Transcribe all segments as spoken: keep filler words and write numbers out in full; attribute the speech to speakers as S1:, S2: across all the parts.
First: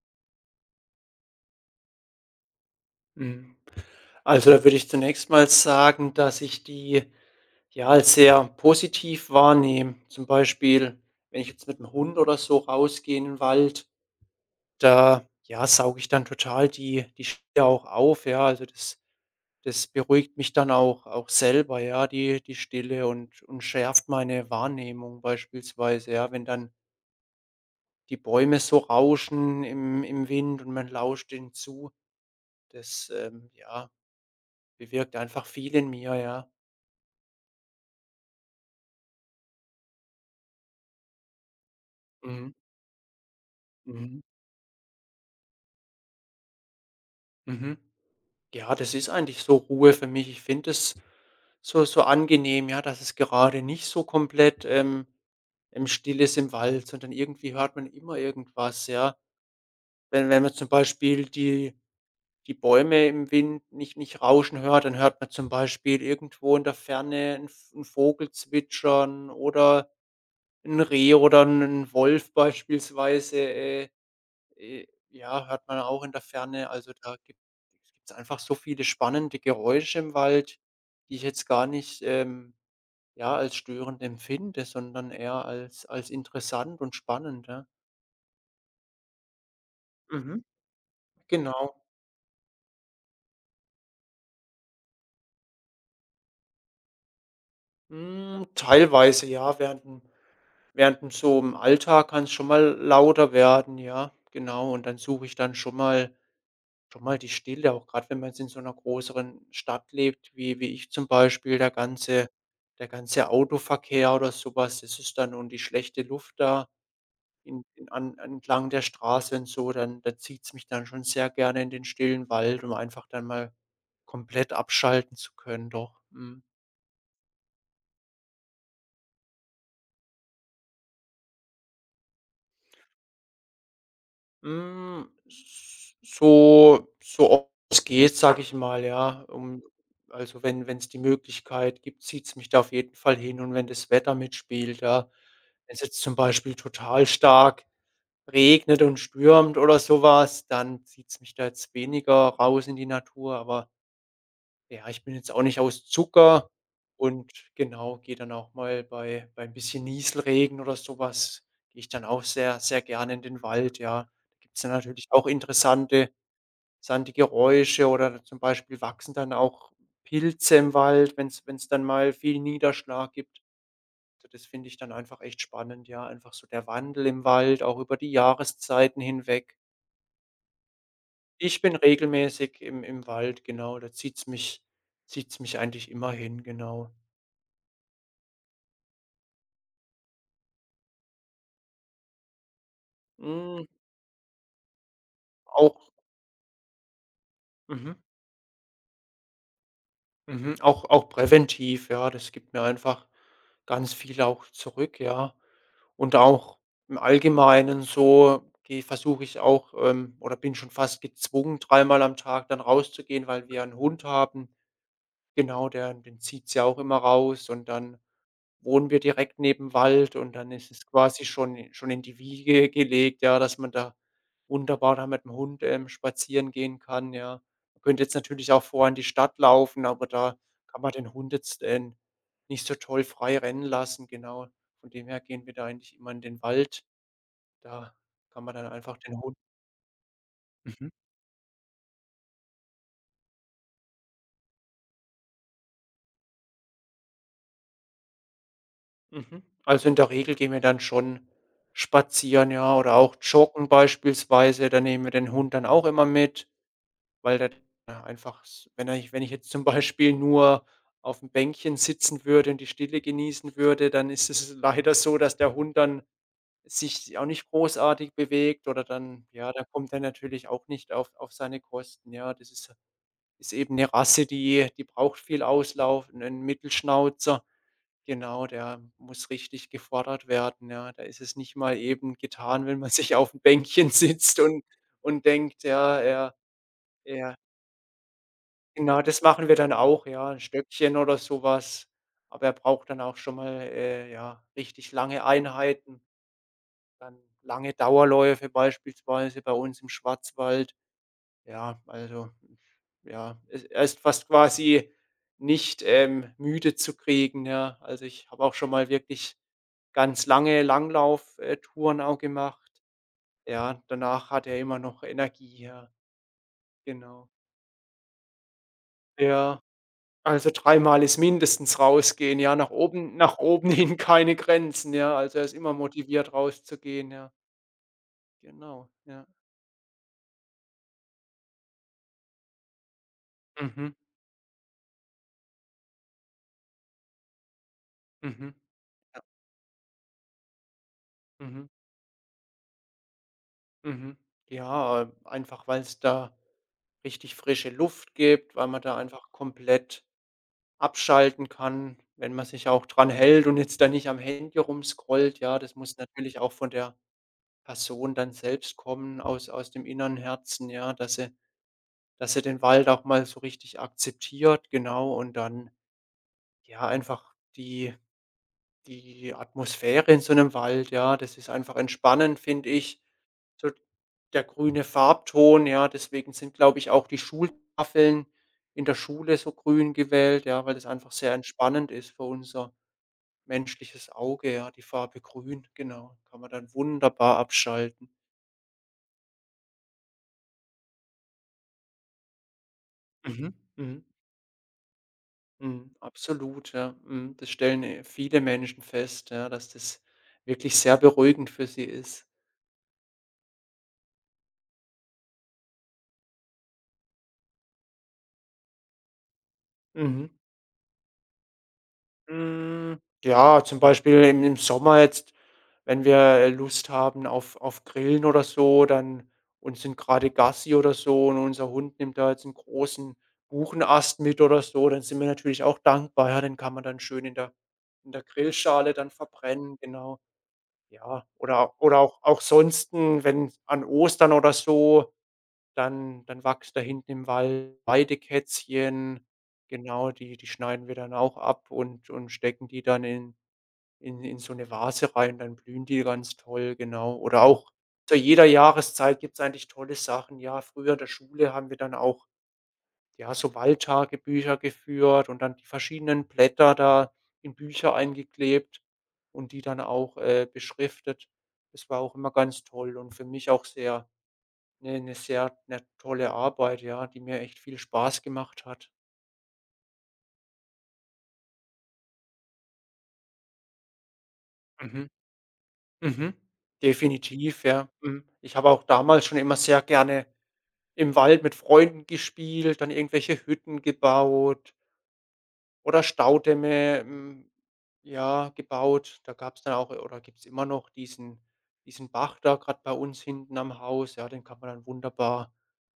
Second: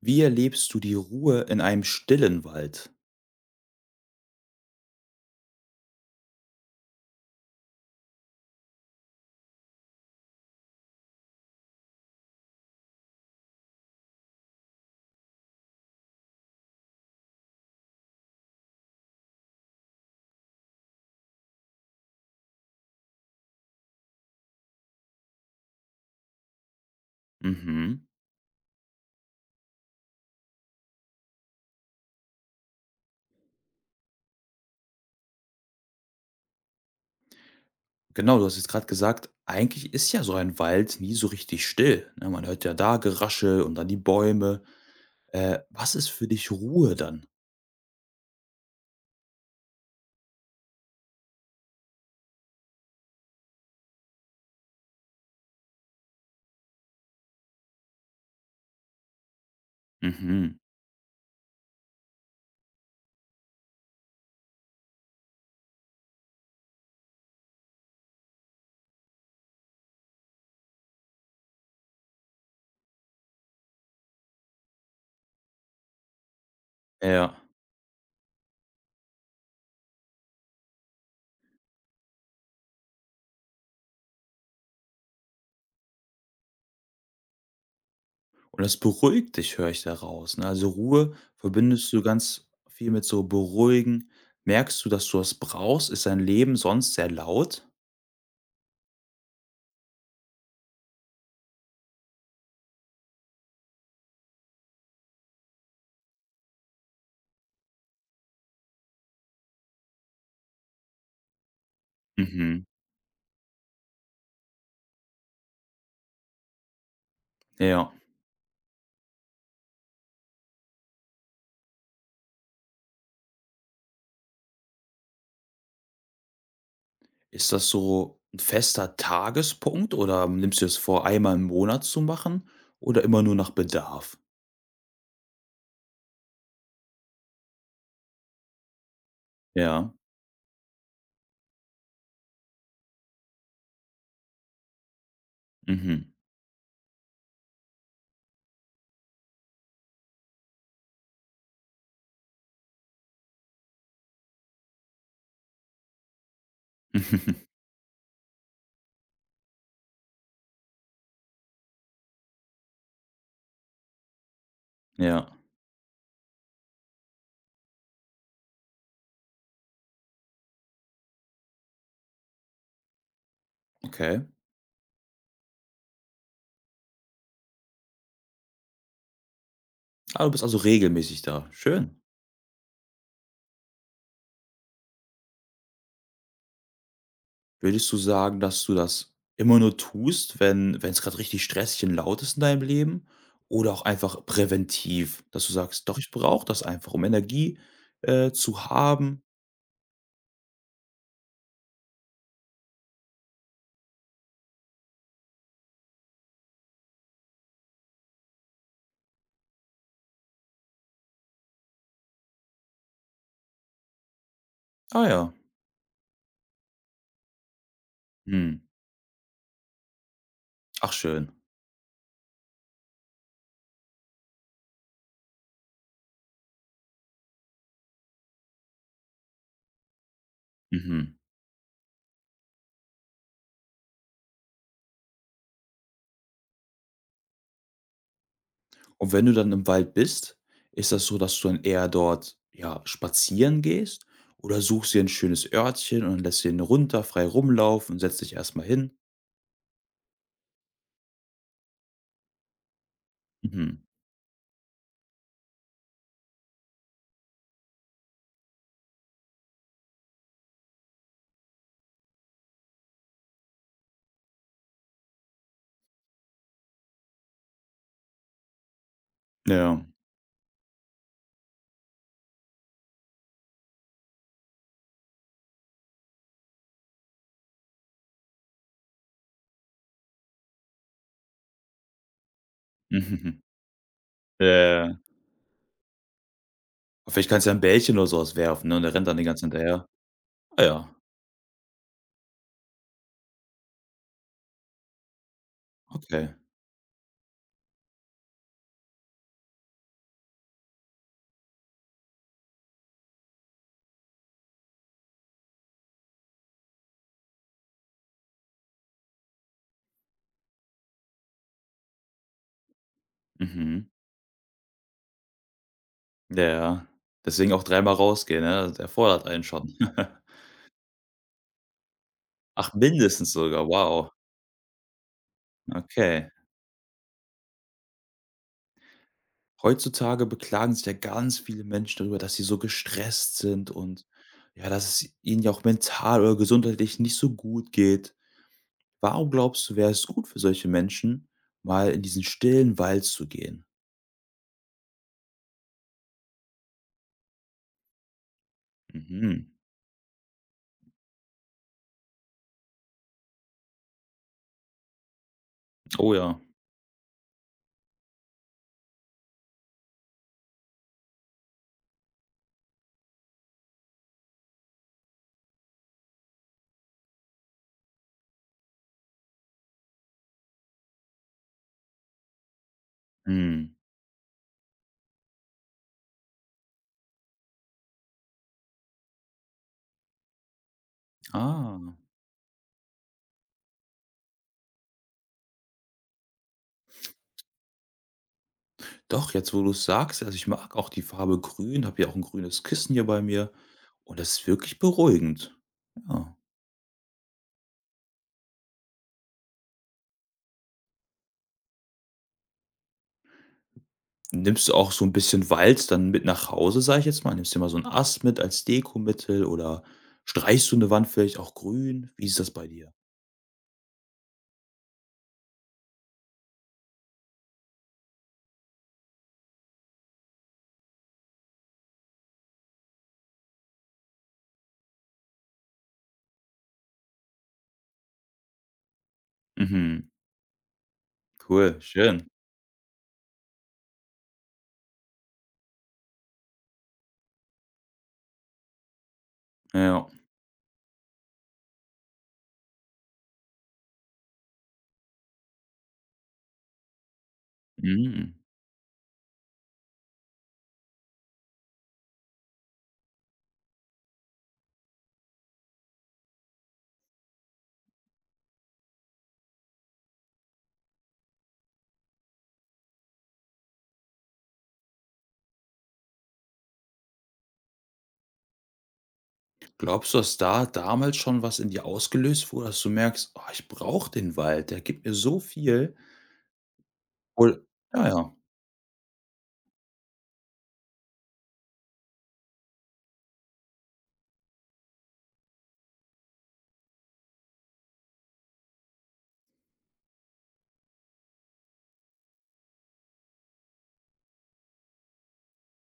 S1: Wie erlebst du die Ruhe in einem stillen Wald?
S2: Mhm. Also, da würde ich zunächst mal sagen, dass ich die, ja, als sehr positiv wahrnehme. Zum Beispiel, wenn ich jetzt mit dem Hund oder so rausgehe in den Wald, da, ja, sauge ich dann total die die Stille auch auf, ja. Also, das das beruhigt mich dann auch auch selber, ja, die die Stille und und schärft meine Wahrnehmung beispielsweise, ja, wenn dann
S1: Mhm.
S2: die Bäume so rauschen im im Wind und man lauscht denen zu. Das, ähm, ja, bewirkt einfach viel in mir, ja.
S1: Genau, du hast jetzt gerade gesagt, eigentlich ist ja so ein Wald nie so richtig still. Ne, man
S2: Mhm,
S1: hört ja da Geraschel und dann die
S2: mhm,
S1: Bäume. Äh, was ist für dich Ruhe dann?
S2: mhm. Ja, das ist eigentlich so Ruhe für mich. Ich finde es so so angenehm, ja, dass es gerade nicht so komplett, ähm ähm, still ist im Wald, sondern irgendwie hört man immer irgendwas, ja. Wenn wenn man
S1: Mhm.
S2: zum Beispiel die die Bäume im Wind nicht nicht rauschen hört, dann hört man zum Beispiel irgendwo in der Ferne 'n V 'n Vogel zwitschern oder ein Reh oder einen Wolf beispielsweise, äh Äh, ja, hört man auch in der Ferne. Also, da gibt
S1: Ja.
S2: es einfach so viele spannende Geräusche im Wald, die ich jetzt gar nicht, ähm, ja, als störend empfinde, sondern eher als als interessant und spannend, ja.
S1: Und das beruhigt dich, höre ich daraus.
S2: Mhm.
S1: Ne? Also Ruhe
S2: Genau.
S1: verbindest du ganz viel mit so beruhigen. Merkst du, dass du das brauchst? Ist dein Leben sonst sehr laut?
S2: Hm, teilweise ja, während 'n während 'n so im Alltag kann es schon mal lauter werden, ja, genau. Und dann suche ich dann schon mal Schon mal die Stille, auch gerade wenn man jetzt in so einer größeren Stadt lebt, wie wie ich zum Beispiel, der ganze
S1: Mhm.
S2: der ganze Autoverkehr oder sowas das ist dann und die schlechte Luft da in in
S1: Ja.
S2: an entlang der Straße und so, dann da zieht es mich dann schon sehr gerne in den stillen Wald, um einfach dann mal komplett abschalten zu können, doch. Mhm.
S1: Ist das so ein fester Tagespunkt oder nimmst du es vor, einmal im Monat zu machen oder immer nur nach Bedarf?
S2: Hm, s so so oft es geht, sage ich mal, ja. Ähm,
S1: Ja.
S2: also, wenn wenn es die Möglichkeit gibt, zieht's mich da auf jeden Fall hin und wenn das Wetter mitspielt, ja. Wenn es jetzt
S1: Mhm.
S2: zum Beispiel total stark regnet und stürmt oder sowas was, dann zieht's mich da jetzt weniger raus in die Natur, aber ja, ich bin jetzt auch nicht aus Zucker und genau, gehe dann auch mal bei bei ein bisschen Nieselregen oder sowas gehe ich dann auch sehr, sehr gerne in den Wald, ja. Da gibt's dann natürlich auch
S1: Ja,
S2: interessante interessante Geräusche oder zum Beispiel wachsen dann auch Pilze im Wald, wenn es wenn es dann mal viel Niederschlag gibt.
S1: okay.
S2: Also, das finde ich dann einfach echt spannend, ja, einfach so der Wandel im Wald, auch über die Jahreszeiten hinweg.
S1: Ah, du bist also regelmäßig da.
S2: Ich bin
S1: Schön.
S2: regelmäßig im im Wald, genau, da zieht's mich zieht's mich eigentlich immer hin, genau.
S1: Würdest du sagen, dass du das immer nur tust, wenn wenn es gerade richtig stressig und laut ist in deinem Leben
S2: Hm,
S1: oder auch einfach präventiv, dass du
S2: Auch
S1: sagst: „Doch, ich brauche das einfach, um Energie,
S2: mhm,
S1: äh, zu haben?“
S2: mhm, auch auch präventiv, ja. Das gibt mir einfach ganz viel auch zurück, ja. Und auch im Allgemeinen so gehe versuche ich auch, ähm oder bin schon fast gezwungen, dreimal am Tag dann rauszugehen, weil wir einen Hund haben.
S1: Ah ja.
S2: Genau, der den zieht's ja auch immer raus und dann
S1: Mhm.
S2: wohnen wir direkt neben Wald und dann ist es
S1: Ach
S2: quasi
S1: schön.
S2: schon schon in die Wiege gelegt, ja, dass man da wunderbar da mit 'm Hund, ähm, spazieren gehen kann, ja. Man könnte jetzt natürlich auch vor in die Stadt laufen, aber da kann man den
S1: Mhm.
S2: Hund jetzt, ähm, nicht so toll frei rennen lassen, genau. Von dem her gehen wir da eigentlich immer in den Wald. Da kann man dann einfach
S1: Und
S2: den
S1: wenn du
S2: Hund.
S1: dann im Wald bist,
S2: Mhm,
S1: ist das so, dass du dann eher dort, ja, spazieren gehst oder suchst dir ein schönes Örtchen und lässt den runter frei rumlaufen und setzt dich erstmal hin?
S2: mhm. Also, in der Regel gehen wir dann schon spazieren, ja, oder auch joggen
S1: Mhm.
S2: beispielsweise. Da nehmen wir den Hund dann auch immer mit. Weil der einfach s wenn ich wenn ich jetzt zum Beispiel nur auf dem Bänkchen sitzen würde und die Stille genießen würde, dann ist es leider so, dass der Hund dann sich auch nicht großartig bewegt oder dann ja, da
S1: Ja.
S2: kommt er natürlich auch nicht auf auf seine Kosten. Ja, das ist ist eben eine Rasse, die die braucht viel Auslauf, einen Mittelschnauzer. Genau, der muss richtig gefordert werden, ja. Da ist es nicht mal eben getan, wenn man sich auf dem
S1: Mhm.
S2: Bänkchen sitzt
S1: Ja,
S2: und
S1: ja, ja.
S2: und denkt, ja, er
S1: Vielleicht
S2: er
S1: kannst du ja 'n Bällchen oder so was werfen, ne, und der
S2: Genau,
S1: rennt dann
S2: das
S1: die ganze
S2: machen
S1: Zeit
S2: wir dann
S1: hinterher.
S2: auch, ja, ein
S1: Ah ja,
S2: Stöckchen oder so was. Aber er braucht dann auch schon mal, äh, ja, richtig lange Einheiten,
S1: okay.
S2: dann lange Dauerläufe beispielsweise bei uns im Schwarzwald. Ja, also, ja, es er ist fast quasi nicht, ähm, müde zu kriegen, ja. Also, ich habe auch schon mal wirklich ganz lange Langlauf äh, Touren auch gemacht. Ja,
S1: Mhm.
S2: danach hat er immer noch Energie, ja,
S1: Ja, ja.
S2: genau.
S1: Deswegen auch dreimal rausgehen, ne? Das erfordert einen
S2: Ja.
S1: schon.
S2: Also, dreimal ist mindestens rausgehen, ja. Nach
S1: Ach,
S2: oben
S1: mindestens
S2: nach
S1: sogar,
S2: oben hin
S1: wow.
S2: keine Grenzen, ja. Also, er ist immer
S1: Okay.
S2: motiviert rauszugehen, ja. Genau, ja.
S1: Heutzutage beklagen sich ja ganz viele Menschen darüber, dass sie so gestresst sind
S2: Mhm,
S1: und ja, dass es ihnen ja auch mental oder gesundheitlich nicht so gut geht.
S2: mhm,
S1: Warum glaubst du, wäre es gut für solche Menschen,
S2: mhm,
S1: mal in diesen stillen Wald zu gehen?
S2: mhm. Ja, einfach weil's da richtig frische Luft gibt, weil man da einfach
S1: Mhm.
S2: komplett abschalten kann, wenn man sich auch dran hält und jetzt da nicht am Handy rumscrollt, ja. Das muss
S1: Oh
S2: natürlich
S1: ja.
S2: auch von der Person dann selbst kommen aus aus dem inneren Herzen, ja, dass sie dass er den Wald auch mal so richtig akzeptiert, genau, und dann, ja, einfach die die Atmosphäre in so einem Wald, ja, das ist einfach entspannend, finde ich. So
S1: Mhm.
S2: der grüne Farbton, ja, deswegen sind, glaube ich, auch die Schultafeln in der Schule so grün gewählt, ja, weil das einfach sehr entspannend
S1: Ah.
S2: ist für unser menschliches Auge, ja, die Farbe grün, genau. Kann man dann wunderbar abschalten.
S1: Doch, jetzt wo du es sagst, also ich mag auch die Farbe grün, habe ja auch ein grünes Kissen hier bei mir
S2: Mhm, mhm.
S1: und das ist wirklich beruhigend.
S2: Mhm,
S1: Ja.
S2: absolut, ja. Mhm, das stellen, äh, viele Menschen fest, ja, dass das wirklich sehr beruhigend für sie ist.
S1: Nimmst du auch so 'n bisschen Wald dann mit nach Hause, sage ich jetzt mal? Nimmst dir mal so 'n Ast mit als Dekomittel oder
S2: Mhm.
S1: streichst du 'ne Wand vielleicht auch grün? Wie ist das bei dir?
S2: Hm, ja, zum Beispiel im im Sommer jetzt, wenn wir, äh, Lust haben auf auf Grillen oder so, dann und sind gerade Gassi oder so und unser Hund nimmt da jetzt einen großen Buchenast mit oder so, dann sind wir natürlich auch dankbar, ja, den kann man dann schön in der in der Grillschale dann verbrennen,
S1: Mhm.
S2: genau. Ja, oder
S1: Cool,
S2: oder auch
S1: schön.
S2: auch sonsten, wenn an Ostern oder so, dann dann wächst da hinten im Wald Weidekätzchen.
S1: Ja. ja.
S2: Genau, die die schneiden wir dann auch ab und und stecken die dann in in in so eine Vase rein, dann blühen die ganz toll, genau. Oder auch zu
S1: Mhm.
S2: jeder Jahreszeit gibt's eigentlich tolle Sachen. Ja, früher in der Schule haben wir dann auch ja, so Waldtagebücher geführt und dann die verschiedenen Blätter da in Bücher eingeklebt und die dann auch, äh, beschriftet. Das war auch immer ganz toll und für mich auch sehr eine 'ne 'ne sehr 'ne tolle Arbeit, ja, die mir echt viel Spaß gemacht hat.
S1: Glaubst du, dass da damals schon was in dir ausgelöst wurde, dass du merkst: „Oh, ich brauche den Wald, der gibt
S2: Mhm,
S1: mir so viel.“
S2: mhm. Definitiv,
S1: Obwohl
S2: ja.
S1: ja, ja.
S2: Mhm.
S1: Ja.
S2: Ich habe auch damals schon immer sehr gerne im Wald mit Freunden gespielt, dann irgendwelche Hütten gebaut. Oder Staudämme, hm, ja, gebaut. Da gab's dann auch oder gibt's immer noch diesen diesen Bach da gerade bei uns hinten am Haus, ja, den kann man dann wunderbar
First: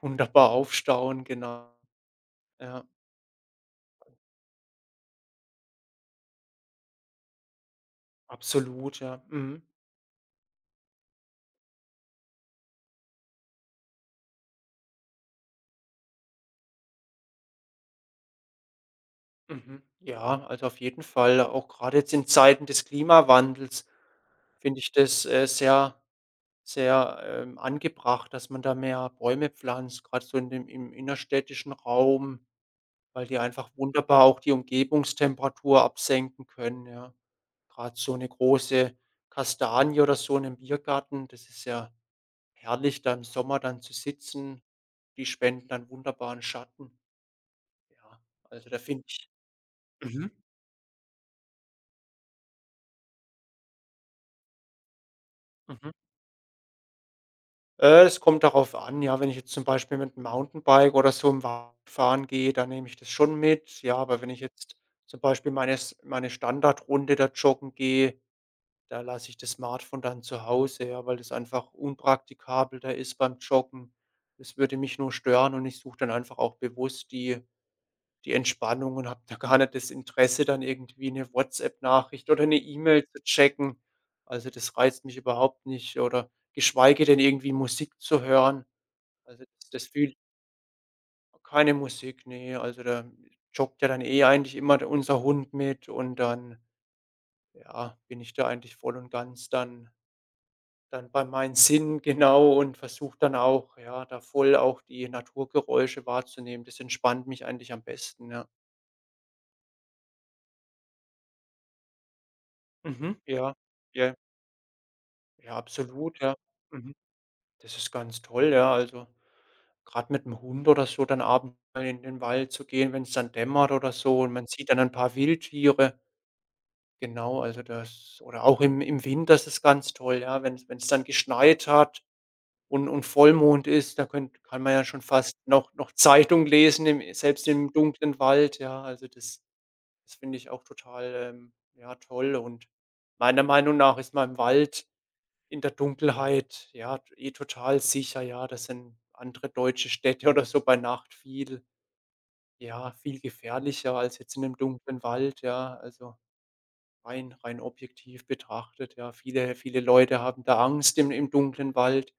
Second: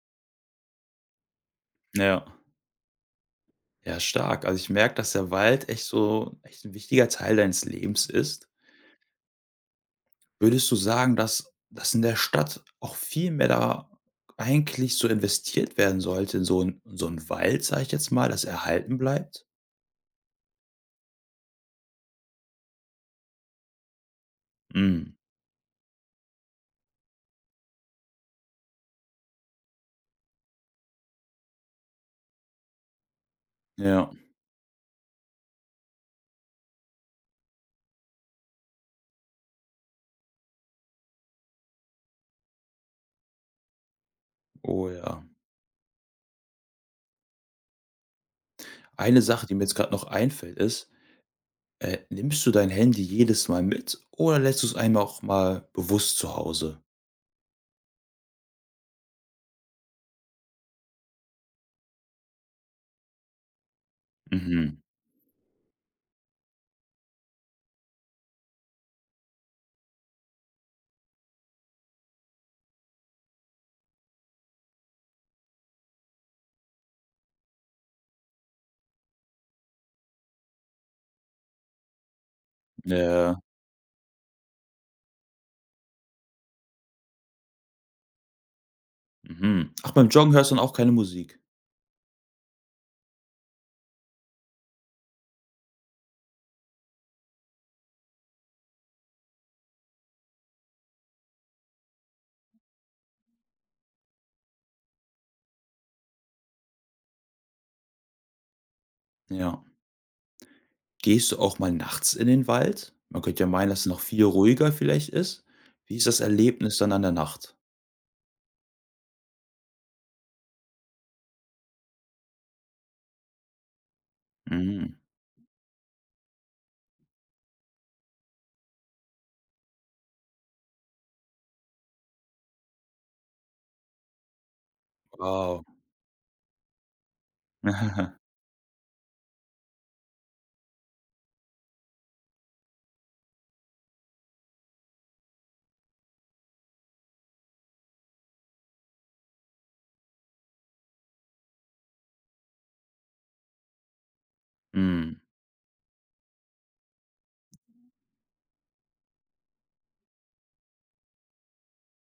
S2: wunderbar aufstauen, genau.
S1: Ja,
S2: Ja,
S1: Ja, stark. Also, ich merke, dass der Wald echt so echt 'n wichtiger Teil deines Lebens ist.
S2: absolut, ja. Mhm.
S1: Würdest du sagen, dass dass in der Stadt auch viel mehr da eigentlich so investiert werden sollte in so ein so 'n Wald, sage ich jetzt mal, dass erhalten bleibt?
S2: Mhm. Ja, also auf jeden Fall, auch gerade jetzt in Zeiten des Klimawandels finde ich
S1: Mhm.
S2: das, äh, sehr sehr, ähm, angebracht, dass man da mehr Bäume pflanzt, gerade so in dem im innerstädtischen Raum. Weil die einfach
S1: Ja.
S2: wunderbar auch die Umgebungstemperatur absenken können, ja. Gerade so 'ne große Kastanie oder so in 'nem Biergarten, das ist ja herrlich, da im Sommer dann zu sitzen.
S1: Oh ja.
S2: Die spenden dann wunderbaren Schatten. Ja, also, da finde
S1: Eine
S2: ich.
S1: Sache, die mir jetzt gerade noch
S2: Mhm,
S1: einfällt, ist, äh, nimmst du dein Handy jedes Mal mit oder lässt du es einmal auch mal
S2: mhm.
S1: bewusst zu Hause?
S2: Äh, es kommt darauf an, ja, wenn ich jetzt zum Beispiel mit 'm Mountainbike oder so im Wald fahren gehe, dann nehme ich das schon mit. Ja, aber wenn ich jetzt
S1: Mhm.
S2: zum Beispiel meine s meine Standardrunde da joggen gehe. Da lasse ich das Smartphone dann zu Hause, ja, weil das einfach unpraktikabel da ist beim Joggen. Das würde mich nur stören und ich suche dann einfach auch bewusst die die Entspannung und habe da gar nicht das Interesse, dann irgendwie eine WhatsApp-Nachricht oder eine E-Mail zu
S1: Ja.
S2: checken. Also, das reizt mich überhaupt nicht oder geschweige denn irgendwie Musik zu hören. Also, das
S1: Mhm.
S2: das
S1: Ach, beim
S2: fühlt
S1: Joggen hörst du dann auch keine Musik?
S2: keine Musik, nee. Also, da joggt ja dann eh eigentlich immer d unser Hund mit und dann, ja, bin ich da eigentlich voll und ganz dann Dann bei meinen Sinnen, genau, und versuche dann auch, ja, da voll auch die Naturgeräusche wahrzunehmen. Das entspannt mich eigentlich am besten, ja.
S1: Ja. Gehst du auch mal nachts in den Wald?
S2: Mhm.
S1: Man könnte ja
S2: Ja.
S1: meinen, dass es noch
S2: Ja,
S1: viel ruhiger vielleicht ist.
S2: ja,
S1: Wie ist das
S2: absolut, ja.
S1: Erlebnis dann
S2: Mhm.
S1: an der Nacht?
S2: Das ist ganz toll, ja. Also, gerade mit dem Hund oder so dann abends mal in den Wald zu gehen, wenn es dann dämmert oder so und man sieht dann ein
S1: Mhm.
S2: paar Wildtiere. Genau, also das oder auch im im Winter ist es ganz toll, ja, wenn es dann geschneit hat und und Vollmond ist, da könnt kann man ja schon fast
S1: Wow.
S2: noch noch Zeitung lesen im selbst im dunklen Wald, ja. Also, das das finde ich auch total, ähm, ja, toll und meiner Meinung nach ist man im Wald in der Dunkelheit, ja, eh total sicher, ja. Das sind andere deutsche Städte oder so bei Nacht viel ja, viel gefährlicher als jetzt in 'nem dunklen
S1: Mhm.
S2: Wald, ja, also Rein rein objektiv betrachtet, ja. Viele viele Leute haben da Angst im im dunklen Wald.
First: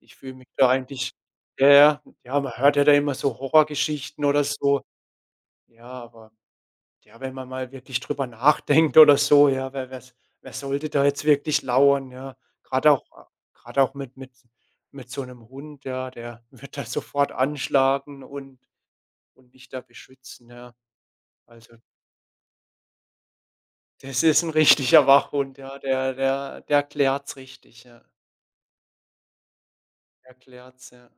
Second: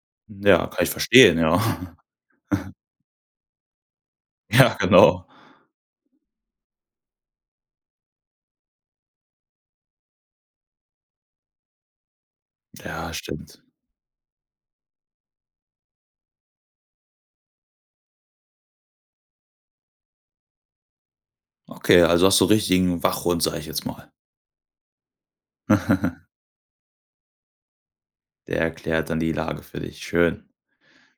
S2: Ich fühle mich
S1: Ja,
S2: da
S1: kann ich
S2: eigentlich
S1: verstehen,
S2: ja,
S1: ja.
S2: ja, ja, man hört ja da immer so Horrorgeschichten oder
S1: Ja,
S2: so.
S1: genau.
S2: Ja, aber ja, wenn man mal wirklich drüber nachdenkt oder so, ja, wer wer wer sollte da jetzt wirklich lauern, ja? Gerade auch
S1: Ja, stimmt.
S2: gerade auch mit mit mit so einem Hund, ja, der wird da sofort anschlagen und und dich da beschützen, ja. Also,
S1: Okay, also hast du richtigen Wachhund, sage ich jetzt mal.
S2: das ist ein richtiger Wachhund, ja, der der der klärt's richtig, ja.
S1: Der erklärt dann die Lage für dich. Schön.
S2: Erklärt's, ja,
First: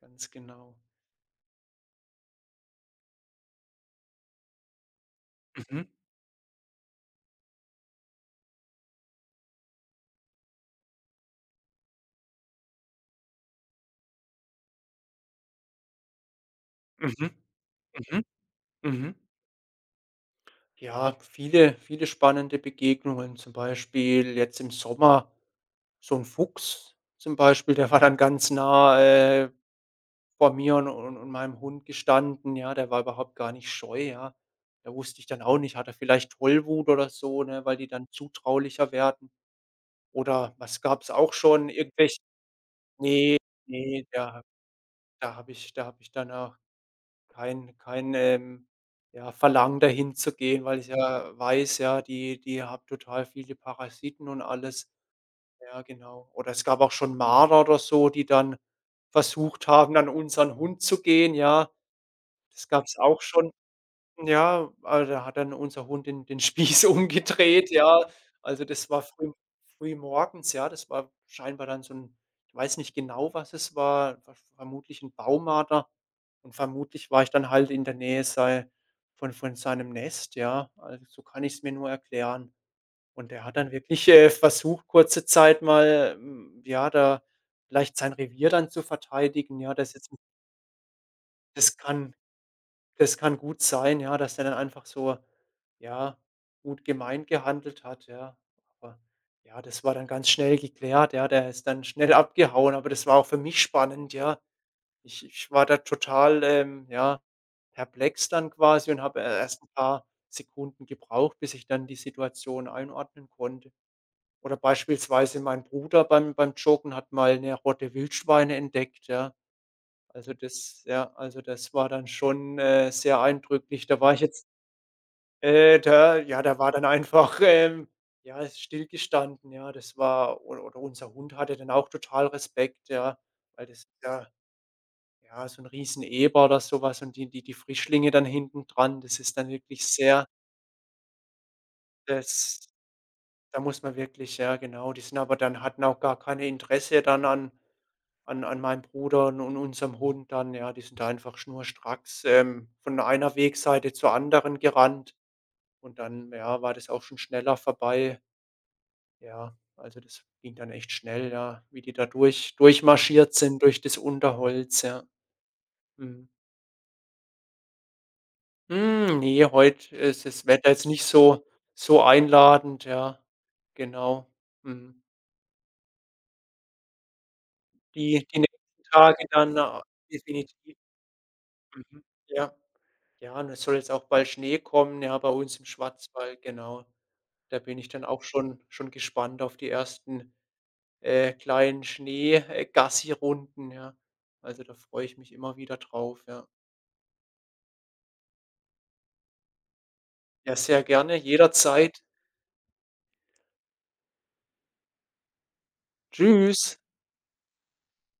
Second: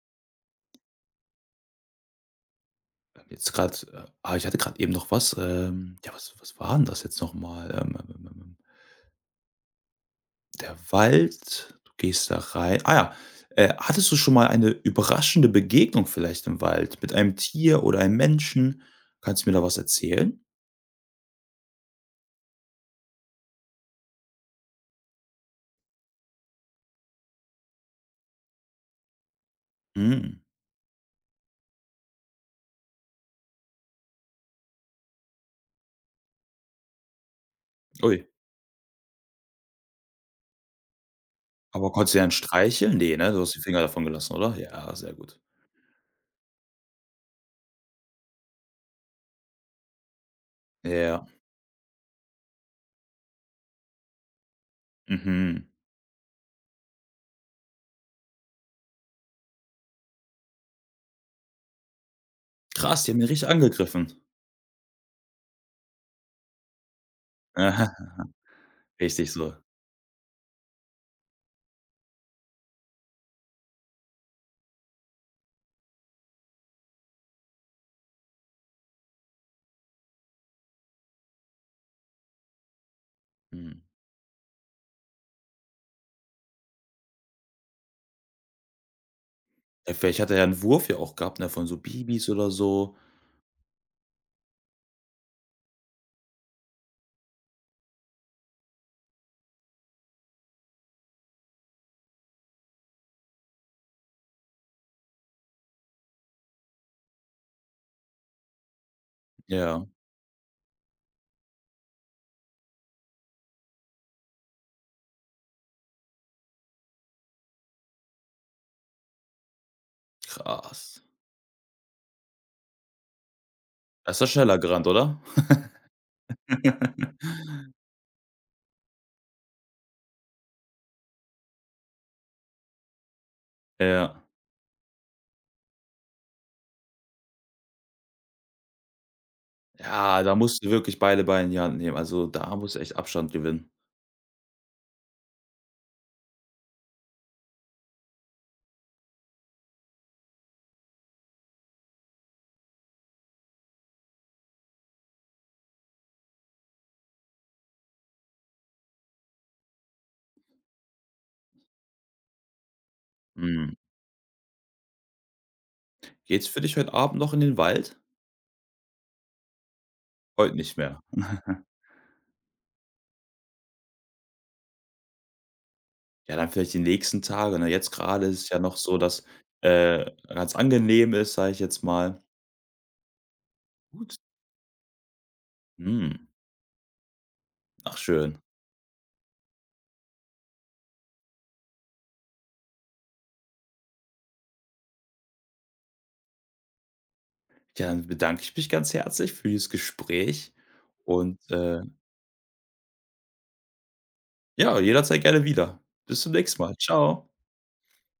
S2: ganz genau.
S1: Jetzt gerade, äh, ah, ich hatte gerade eben noch was,
S2: Mhm,
S1: ähm ja, was was war 'n das jetzt noch mal? Ähm, ähm, ähm, ähm Der Wald, du gehst da rein. Ah ja, äh, hattest du schon mal eine überraschende Begegnung vielleicht im Wald mit
S2: mhm,
S1: einem Tier oder einem
S2: mhm,
S1: Menschen?
S2: mhm.
S1: Kannst du mir da was erzählen?
S2: Ja, viele viele spannende Begegnungen, zum Beispiel jetzt im Sommer so ein Fuchs zum Beispiel, der war dann ganz nah, äh,
S1: Hm.
S2: vor mir und und und meinem Hund gestanden, ja, der war überhaupt gar nicht scheu, ja. Da wusste ich dann auch nicht, hat er vielleicht Tollwut oder so, ne, weil die dann
S1: Ui.
S2: zutraulicher werden? Oder was gab's auch schon,
S1: Aber konntest du
S2: irgendwelche
S1: ja dann streicheln? Ne, ne? Du hast die Finger davon
S2: ne,
S1: gelassen,
S2: da
S1: oder? Ja, sehr
S2: da
S1: gut.
S2: habe ich da habe ich dann, äh, Kein kein, ähm, ja, Verlangen dahin zu gehen, weil ich
S1: Ja.
S2: ja weiß, ja, die die haben total viele Parasiten und alles.
S1: Mhm.
S2: Ja, genau. Oder es gab auch schon Marder oder so, die dann versucht haben, an unseren Hund zu gehen, ja. Das gab es
S1: Krass, die haben
S2: auch
S1: ihn richtig
S2: schon.
S1: angegriffen.
S2: Ja, also, da hat dann unser Hund den den Spieß umgedreht, ja.
S1: Aha.
S2: Also, das war
S1: Richtig
S2: früh
S1: so.
S2: früh morgens, ja. Das war scheinbar dann so ein, ich weiß nicht genau, was es war, ver vermutlich ein Baumarder. Und vermutlich war ich dann halt in der Nähe sei von von seinem Nest, ja. Also, so kann ich es mir nur erklären. Und er hat dann
S1: Mhm.
S2: wirklich, äh, versucht, kurze Zeit mal, hm, ja, da vielleicht sein Revier dann zu verteidigen, ja. Das
S1: Ja,
S2: jetzt
S1: vielleicht hat er ja einen Wurf ja auch gehabt, ne, von so
S2: das kann
S1: Bibis oder so.
S2: das kann gut sein, ja, dass er dann einfach so, ja, gut gemeint gehandelt hat, ja. Aber ja, das war dann ganz schnell geklärt, ja. Der ist dann schnell abgehauen, aber das war auch für mich spannend, ja. Ich ich war da total, ähm, ja, perplex dann quasi und habe, äh, erst ein
S1: Ja,
S2: paar Sekunden gebraucht, bis ich dann die Situation einordnen konnte. Oder beispielsweise mein Bruder beim beim Joggen hat mal eine rote Wildschweine entdeckt, ja. Also, das
S1: krass.
S2: ja, also, das war dann schon, äh, sehr eindrücklich. Da
S1: Da
S2: war
S1: ist
S2: ich
S1: er
S2: jetzt
S1: schneller gerannt, oder?
S2: äh, da ja, da war dann einfach, ähm, ja, stillgestanden, ja. Das war oder oder unser Hund hatte dann auch total Respekt, ja, weil das
S1: Ja.
S2: ja ja, so ein riesen Eber oder sowas und die die die Frischlinge dann hinten dran, das ist dann wirklich
S1: Ja,
S2: sehr
S1: da musst du wirklich beide Beine in die Hand nehmen. Also, da
S2: das
S1: musst du echt Abstand
S2: da
S1: gewinnen.
S2: muss man wirklich ja genau, die sind aber dann hatten auch gar keine Interesse dann an an an meinem Bruder und und unserem Hund dann, ja. Die sind da einfach schnurstracks, ähm, von einer Wegseite zur anderen gerannt und dann, ja, war das auch schon schneller vorbei. Ja, also das ging dann echt schnell, ja, wie die da durch durchmarschiert sind
S1: Mhm.
S2: durch das Unterholz, ja. Mhm.
S1: Geht's für dich heute Abend noch in den Wald?
S2: Hm, ne, heut ist das
S1: Heute
S2: Wetter
S1: nicht
S2: jetzt
S1: mehr.
S2: nicht so so einladend, ja. Genau. Mhm.
S1: Ja, dann vielleicht die nächsten Tage, ne? Jetzt gerade
S2: Die die
S1: ist es ja noch
S2: nächsten
S1: so, dass,
S2: Tage dann, äh,
S1: äh, ganz
S2: definitiv.
S1: angenehm ist, sage ich jetzt
S2: Mhm.
S1: mal.
S2: Ja. Ja, und es soll jetzt auch
S1: Gut.
S2: bald Schnee kommen, ja, bei uns im
S1: Mhm.
S2: Schwarzwald, genau. Da bin ich
S1: Ach,
S2: dann auch
S1: schön.
S2: schon schon gespannt auf die ersten, äh, kleinen Schnee äh, Gassi-Runden, ja. Also, da freue ich mich immer wieder drauf, ja.
S1: Ja, dann bedanke ich mich ganz herzlich für dieses Gespräch
S2: Ja, sehr gerne,
S1: und, äh,
S2: jederzeit.
S1: ja, jederzeit gerne wieder. Bis zum nächsten
S2: Tschüss.
S1: Mal. Ciao.